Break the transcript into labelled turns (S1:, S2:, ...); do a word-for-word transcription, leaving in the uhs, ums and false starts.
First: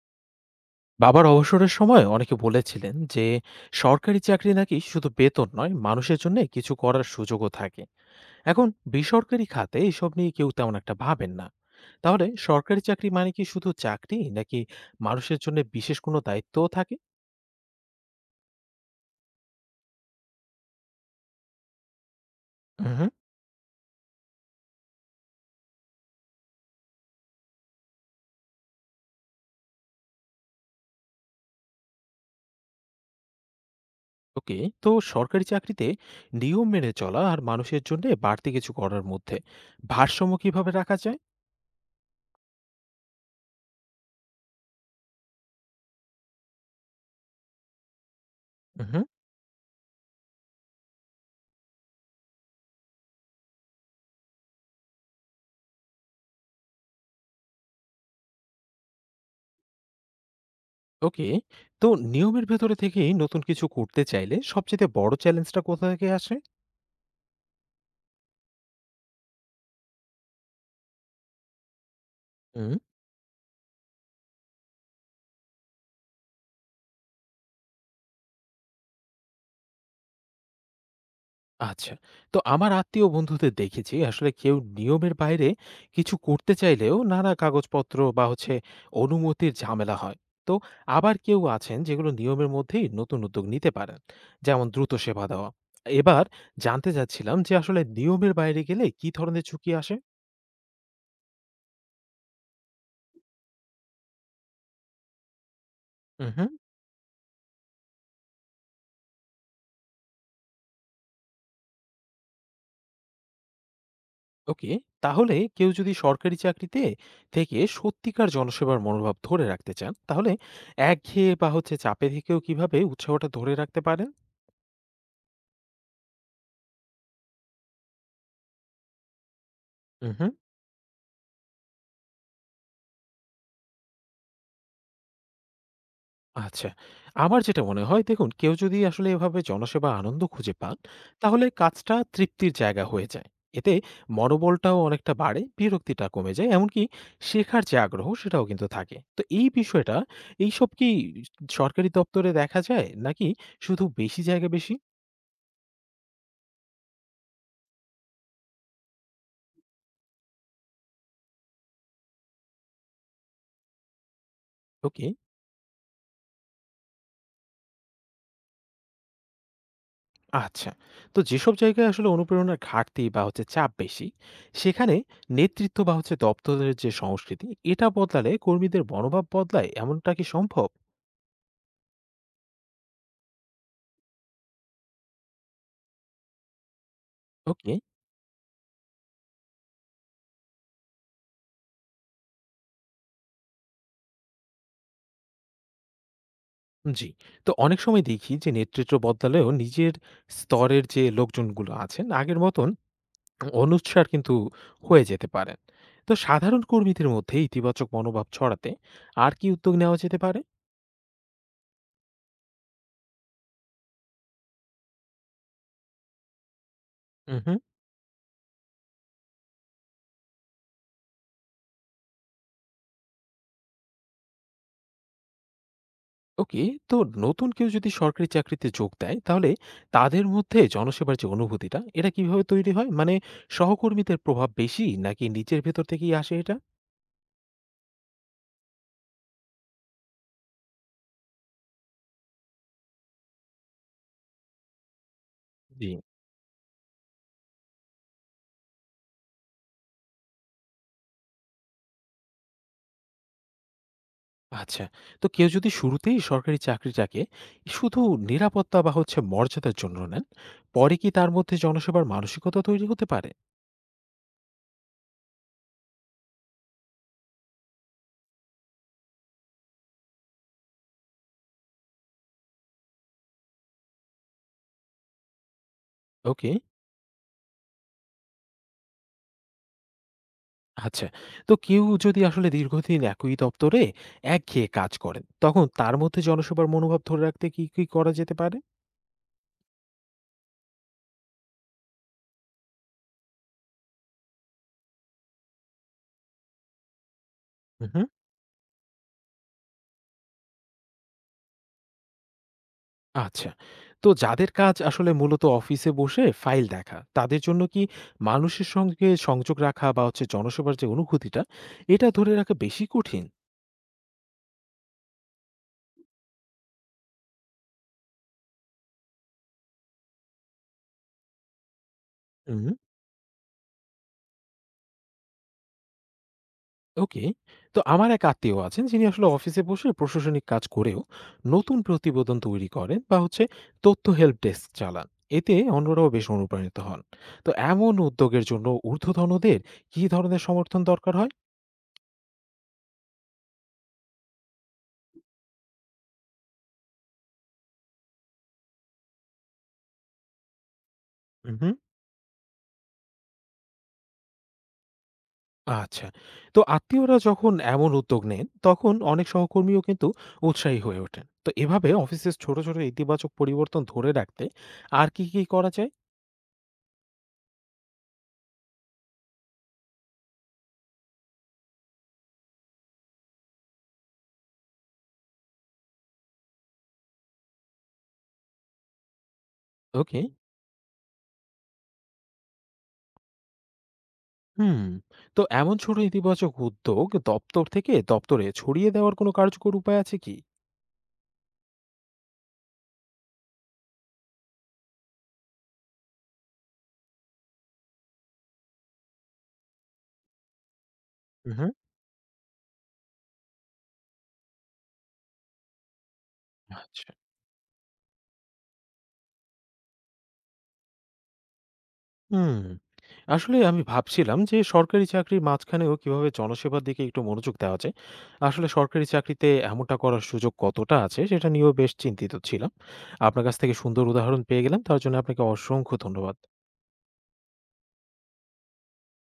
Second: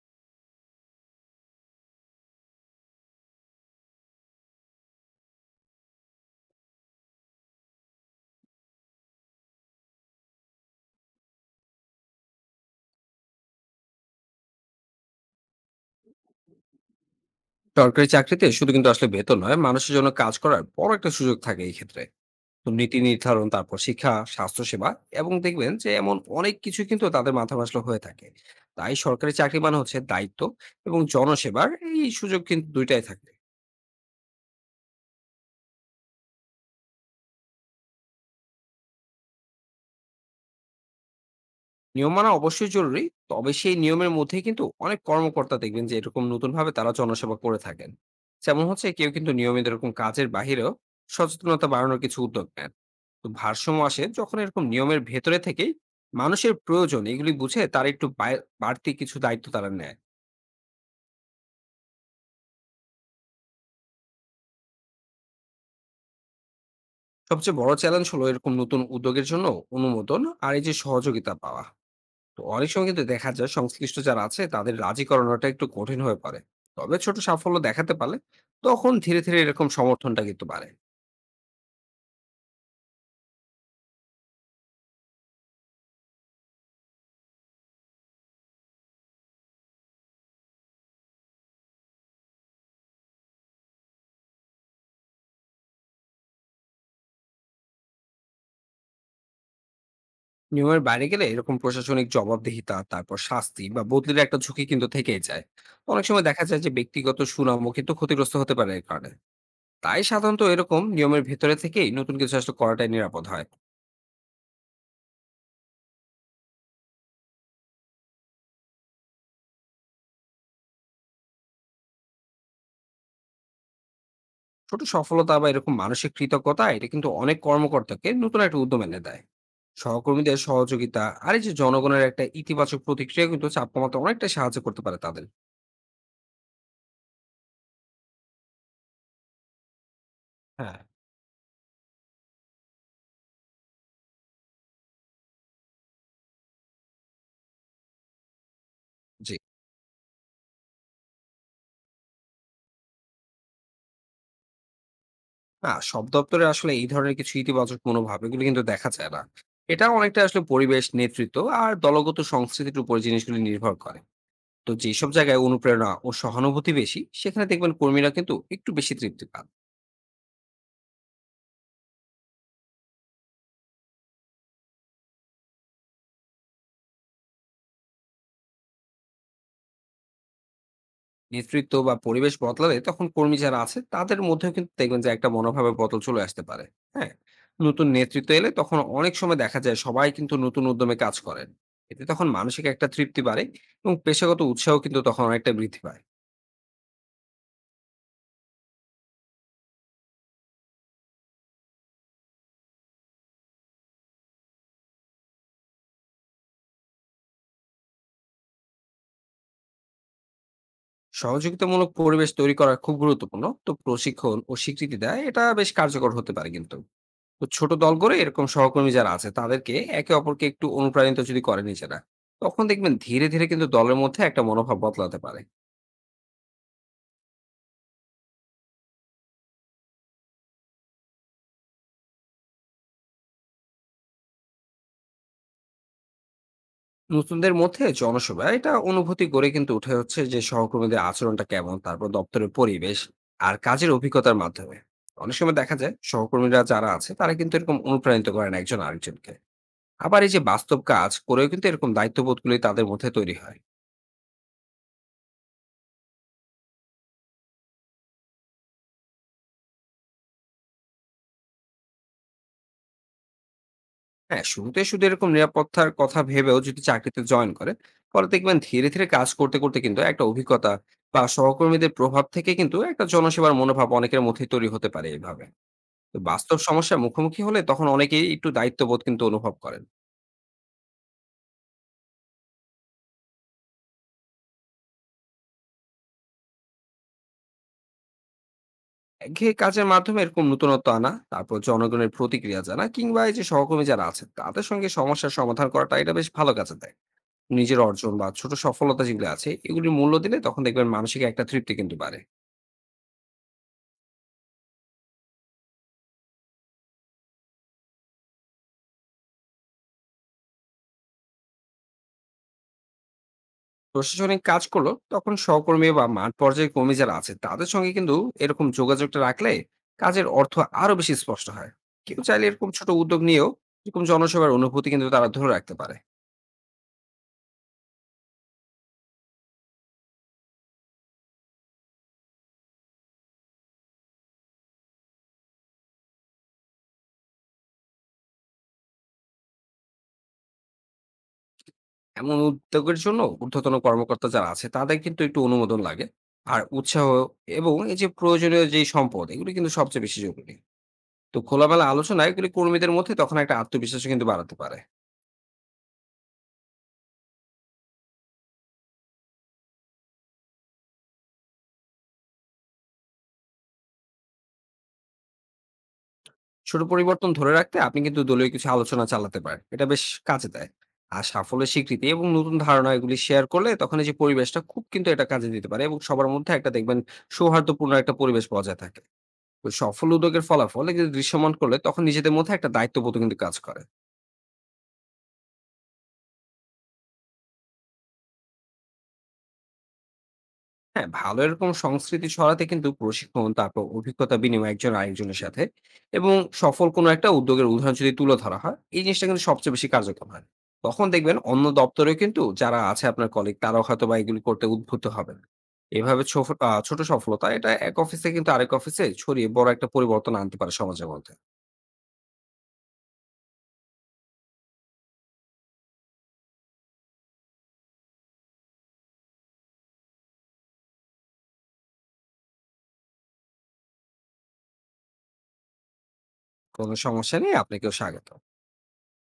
S1: বাবার অবসরের সময় অনেকে বলেছিলেন যে সরকারি চাকরি নাকি শুধু বেতন নয়, মানুষের জন্য কিছু করার সুযোগও থাকে। এখন বেসরকারি খাতে এসব নিয়ে কেউ তেমন একটা ভাবেন না। তাহলে সরকারি চাকরি মানে কি শুধু চাকরি, নাকি মানুষের জন্য বিশেষ কোনো দায়িত্বও থাকে?
S2: সরকারি চাকরিতে শুধু কিন্তু আসলে বেতন নয়, মানুষের জন্য কাজ করার বড় একটা সুযোগ থাকে এই ক্ষেত্রে। তো নীতি
S1: হুম।
S2: নির্ধারণ, তারপর শিক্ষা, স্বাস্থ্যসেবা এবং দেখবেন যে এমন অনেক কিছু কিন্তু তাদের মাথায় আসলে হয়ে থাকে। তাই সরকারি চাকরি মানে হচ্ছে দায়িত্ব এবং জনসেবার এই সুযোগ কিন্তু দুইটাই থাকে।
S1: ওকে, তো সরকারি চাকরিতে নিয়ম মেনে চলা আর মানুষের জন্য বাড়তি কিছু করার মধ্যে ভারসাম্য কিভাবে রাখা যায়?
S2: নিয়ম মানা অবশ্যই জরুরি, তবে সেই নিয়মের মধ্যে কিন্তু অনেক কর্মকর্তা দেখবেন যে এরকম নতুন ভাবে তারা জনসেবা করে থাকেন। যেমন হচ্ছে
S1: হুম।
S2: কেউ কিন্তু নিয়মিত এরকম কাজের বাইরেও সচেতনতা বাড়ানোর কিছু উদ্যোগ নেন। তো ভারসাম্য আসে যখন এরকম নিয়মের ভেতরে থেকেই মানুষের প্রয়োজন এগুলি বুঝে তার একটু বায়- বাড়তি কিছু দায়িত্ব তারা নেয়।
S1: ওকে, তো নিয়মের ভেতরে থেকেই নতুন কিছু করতে চাইলে সবচেয়ে বড় চ্যালেঞ্জটা কোথা থেকে আসে?
S2: সবচেয়ে বড় চ্যালেঞ্জ হলো এরকম নতুন উদ্যোগের জন্য অনুমোদন আর এই যে সহযোগিতা পাওয়া। তো অনেক
S1: হুম,
S2: সময় কিন্তু দেখা যায় সংশ্লিষ্ট যারা আছে তাদের রাজি করানোটা একটু কঠিন হয়ে পড়ে। তবে ছোট সাফল্য দেখাতে পারলে তখন ধীরে ধীরে এরকম সমর্থনটা কিন্তু বাড়ে।
S1: আচ্ছা। তো আমার আত্মীয় বন্ধুদের দেখেছি, আসলে কেউ নিয়মের বাইরে কিছু করতে চাইলেও নানা কাগজপত্র বা হচ্ছে অনুমতির ঝামেলা হয়। তো আবার কেউ আছেন যেগুলো নিয়মের মধ্যেই নতুন উদ্যোগ নিতে পারেন। যেমন দ্রুত সেবা দেওয়া। এবার জানতে চাচ্ছিলাম যে আসলে নিয়মের বাইরে গেলে কি ধরনের ঝুঁকি আসে?
S2: নিয়মের বাইরে গেলে এরকম প্রশাসনিক জবাবদিহিতা, তারপর শাস্তি বা বদলির একটা ঝুঁকি কিন্তু থেকেই যায়। অনেক সময় দেখা
S1: উহু,
S2: যায় যে ব্যক্তিগত সুনামও কিন্তু ক্ষতিগ্রস্ত হতে পারে এর কারণে। তাই সাধারণত এরকম নিয়মের ভেতরে থেকেই নতুন কিছু আসলে করাটাই নিরাপদ হয়।
S1: ওকে। তাহলে কেউ যদি সরকারি চাকরিতে থেকে সত্যিকার জনসেবার মনোভাব ধরে রাখতে চান, তাহলে একঘেয়ে বা হচ্ছে চাপে থেকেও কিভাবে উৎসাহটা ধরে রাখতে পারেন?
S2: ছোট সফলতা বা এরকম মানসিক কৃতজ্ঞতা এটা কিন্তু অনেক কর্মকর্তাকে নতুন একটা উদ্যম এনে দেয়।
S1: উহু,
S2: সহকর্মীদের সহযোগিতা আর এই যে জনগণের একটা ইতিবাচক প্রতিক্রিয়া কিন্তু চাপ কমাতে অনেকটা সাহায্য করতে পারে তাদের।
S1: আচ্ছা। আমার যেটা মনে হয়, দেখুন, কেউ যদি আসলে এভাবে জনসেবা আনন্দ খুঁজে পান,
S2: হ্যাঁ।
S1: তাহলে কাজটা তৃপ্তির জায়গা হয়ে যায়। এতে মনোবলটাও অনেকটা বাড়ে, বিরক্তিটা কমে যায়। এমনকি শেখার যে আগ্রহ, সেটাও কিন্তু থাকে। তো
S2: জি।
S1: এই বিষয়টা, এইসব কি সরকারি দপ্তরে দেখা যায়, নাকি শুধু বেশি জায়গা বেশি?
S2: না, সব দপ্তরে আসলে এই ধরনের কিছু ইতিবাচক মনোভাব এগুলো কিন্তু দেখা যায় না। এটা অনেকটা আসলে পরিবেশ, নেতৃত্ব আর দলগত সংস্কৃতির উপর জিনিসগুলি নির্ভর করে। তো
S1: ওকে,
S2: যেসব জায়গায় অনুপ্রেরণা ও সহানুভূতি বেশি সেখানে দেখবেন কর্মীরা কিন্তু একটু বেশি তৃপ্তি পান।
S1: আচ্ছা। তো যেসব জায়গায় আসলে অনুপ্রেরণার ঘাটতি বা হচ্ছে চাপ বেশি, সেখানে নেতৃত্ব বা হচ্ছে দপ্তরের যে সংস্কৃতি, এটা বদলালে কর্মীদের মনোভাব বদলায়, এমনটা কি সম্ভব?
S2: নেতৃত্ব বা পরিবেশ বদলালে তখন কর্মী যারা আছে তাদের মধ্যেও কিন্তু দেখবেন যে একটা মনোভাবের বদল চলে আসতে পারে। হ্যাঁ।
S1: ওকে।
S2: নতুন নেতৃত্ব এলে তখন অনেক সময় দেখা যায় সবাই কিন্তু নতুন উদ্যমে কাজ করেন। এতে তখন মানসিক একটা তৃপ্তি বাড়ে এবং পেশাগত উৎসাহ কিন্তু তখন অনেকটা বৃদ্ধি পায়।
S1: জি, তো অনেক সময় দেখি যে নেতৃত্ব বদলালেও নিজের স্তরের যে লোকজনগুলো আছেন, আগের মতন অনুচ্ছার কিন্তু হয়ে যেতে পারেন। তো সাধারণ কর্মীদের মধ্যে ইতিবাচক মনোভাব ছড়াতে আর কি উদ্যোগ নেওয়া যেতে পারে?
S2: সহযোগিতামূলক পরিবেশ তৈরি করা খুব গুরুত্বপূর্ণ। তো প্রশিক্ষণ ও স্বীকৃতি দেয় এটা বেশ কার্যকর হতে পারে কিন্তু। তো
S1: হুম।
S2: ছোট দল করে এরকম সহকর্মী যারা আছে তাদেরকে একে অপরকে একটু অনুপ্রাণিত যদি করে নিজেরা, তখন দেখবেন ধীরে ধীরে কিন্তু দলের মধ্যে একটা মনোভাব বদলাতে পারে।
S1: ওকে, তো নতুন কেউ যদি সরকারি চাকরিতে যোগ দেয়, তাহলে তাদের মধ্যে জনসেবার যে অনুভূতিটা, এটা কিভাবে তৈরি হয়? মানে সহকর্মীদের প্রভাব বেশি, নাকি নিজের ভেতর থেকেই আসে এটা?
S2: নতুনদের মধ্যে জনসভা এটা অনুভূতি গড়ে কিন্তু উঠে হচ্ছে যে সহকর্মীদের আচরণটা কেমন, তারপর দপ্তরের পরিবেশ আর কাজের অভিজ্ঞতার মাধ্যমে। অনেক সময় দেখা
S1: জি,
S2: যায় সহকর্মীরা যারা আছে তারা কিন্তু এরকম অনুপ্রাণিত করেন একজন আরেকজনকে। আবার এই যে বাস্তব কাজ করেও কিন্তু এরকম দায়িত্ববোধ গুলি তাদের মধ্যে তৈরি হয়।
S1: আচ্ছা। তো কেউ যদি শুরুতেই সরকারি চাকরিটাকে শুধু নিরাপত্তা বা হচ্ছে মর্যাদার জন্য নেন, পরে কি তার মধ্যে জনসেবার মানসিকতা তৈরি হতে পারে?
S2: হ্যাঁ, শুরুতে শুধু এরকম নিরাপত্তার কথা ভেবেও যদি চাকরিতে জয়েন করে, পরে দেখবেন ধীরে ধীরে কাজ করতে করতে কিন্তু একটা অভিজ্ঞতা বা সহকর্মীদের প্রভাব থেকে কিন্তু একটা জনসেবার মনোভাব অনেকের মধ্যেই তৈরি হতে পারে এইভাবে। তো
S1: ওকে,
S2: বাস্তব সমস্যার মুখোমুখি হলে তখন অনেকেই একটু দায়িত্ববোধ কিন্তু অনুভব করেন।
S1: আচ্ছা। তো কেউ যদি আসলে দীর্ঘদিন একই দপ্তরে একঘেয়ে কাজ করেন, তখন তার মধ্যে জনসেবার মনোভাব ধরে রাখতে কি কি করা যেতে পারে?
S2: একঘেয়ে কাজের মাধ্যমে এরকম নতুনত্ব আনা, তারপর জনগণের প্রতিক্রিয়া জানা কিংবা এই যে সহকর্মী যারা আছেন তাদের সঙ্গে সমস্যার সমাধান করাটা এটা বেশ ভালো কাজে দেয়। নিজের
S1: হুম,
S2: অর্জন বা ছোট সফলতা যেগুলো আছে এগুলির মূল্য দিলে তখন দেখবেন মানসিক একটা তৃপ্তি কিন্তু বাড়ে।
S1: আচ্ছা। তো যাদের কাজ আসলে মূলত অফিসে বসে ফাইল দেখা, তাদের জন্য কি মানুষের সঙ্গে সংযোগ রাখা বা হচ্ছে জনসেবার যে অনুভূতিটা, এটা ধরে রাখা বেশি কঠিন?
S2: প্রশাসনিক কাজ করলো তখন সহকর্মী বা মাঠ পর্যায়ে কর্মী যারা আছে তাদের সঙ্গে কিন্তু এরকম যোগাযোগটা রাখলে কাজের অর্থ আরো বেশি স্পষ্ট হয়। কেউ চাইলে
S1: হুম,
S2: এরকম ছোট উদ্যোগ নিয়েও এরকম জনসেবার অনুভূতি কিন্তু তারা ধরে রাখতে পারে।
S1: ওকে। তো আমার এক আত্মীয় আছেন, যিনি আসলে অফিসে বসে প্রশাসনিক কাজ করেও নতুন প্রতিবেদন তৈরি করেন বা হচ্ছে তথ্য হেল্প ডেস্ক চালান। এতে অন্যরাও বেশ অনুপ্রাণিত হন। তো এমন উদ্যোগের জন্য ঊর্ধ্বতনদের কি ধরনের সমর্থন দরকার হয়?
S2: এমন উদ্যোগের জন্য ঊর্ধ্বতন কর্মকর্তা যারা আছে তাদের কিন্তু একটু অনুমোদন লাগে আর উৎসাহ এবং এই যে প্রয়োজনীয় যে সম্পদ এগুলো কিন্তু সবচেয়ে বেশি জরুরি। তো
S1: হুম,
S2: খোলামেলা আলোচনা এগুলি কর্মীদের মধ্যে তখন একটা আত্মবিশ্বাস কিন্তু বাড়াতে পারে।
S1: আচ্ছা। তো আত্মীয়রা যখন এমন উদ্যোগ নেন, তখন অনেক সহকর্মীও কিন্তু উৎসাহী হয়ে ওঠেন। তো এভাবে অফিসের ছোট, ছোট ইতিবাচক পরিবর্তন ধরে রাখতে আর কি, কি করা যায়?
S2: ছোট পরিবর্তন ধরে রাখতে আপনি কিন্তু দলীয় কিছু আলোচনা চালাতে পারেন, এটা বেশ কাজে দেয়। আর সাফল্যের স্বীকৃতি এবং নতুন ধারণা এগুলি শেয়ার করলে তখন এই যে পরিবেশটা খুব কিন্তু এটা কাজে দিতে পারে এবং সবার মধ্যে একটা দেখবেন সৌহার্দ্যপূর্ণ একটা পরিবেশ বজায় থাকে। তো সফল
S1: ওকে,
S2: উদ্যোগের ফলাফল এগুলি দৃশ্যমান করলে তখন নিজেদের মধ্যে একটা দায়িত্ববোধ কিন্তু কাজ করে।
S1: হুম। তো এমন ছোট ইতিবাচক উদ্যোগ দপ্তর থেকে দপ্তরে ছড়িয়ে দেওয়ার কোনো কার্যকর উপায় আছে কি?
S2: হ্যাঁ, ভালো এরকম সংস্কৃতি ছড়াতে কিন্তু প্রশিক্ষণ, তারপর অভিজ্ঞতা বিনিময় একজন আরেকজনের সাথে এবং সফল কোনো একটা উদ্যোগের উদাহরণ যদি তুলে ধরা হয়, এই জিনিসটা কিন্তু সবচেয়ে বেশি কার্যকর হয়। তখন দেখবেন অন্য
S1: হুম,
S2: দপ্তরেও কিন্তু যারা আছে আপনার কলিগ তারাও হয়তোবা এগুলো করতে উদ্বুদ্ধ হবেন। এভাবে ছোফ আ ছোট
S1: আচ্ছা,
S2: সফলতা এটা এক অফিস থেকে কিন্তু আরেক অফিসে ছড়িয়ে বড় একটা পরিবর্তন আনতে পারে সমাজের মধ্যে।
S1: হুম। আসলে আমি ভাবছিলাম যে সরকারি চাকরির মাঝখানেও কিভাবে জনসেবার দিকে একটু মনোযোগ দেওয়া যায়। আসলে সরকারি চাকরিতে এমনটা করার সুযোগ কতটা আছে, সেটা নিয়েও বেশ চিন্তিত ছিলাম। আপনার কাছ থেকে সুন্দর উদাহরণ পেয়ে গেলাম। তার জন্য আপনাকে অসংখ্য ধন্যবাদ।
S2: কোনো সমস্যা নেই, আপনাকেও স্বাগত।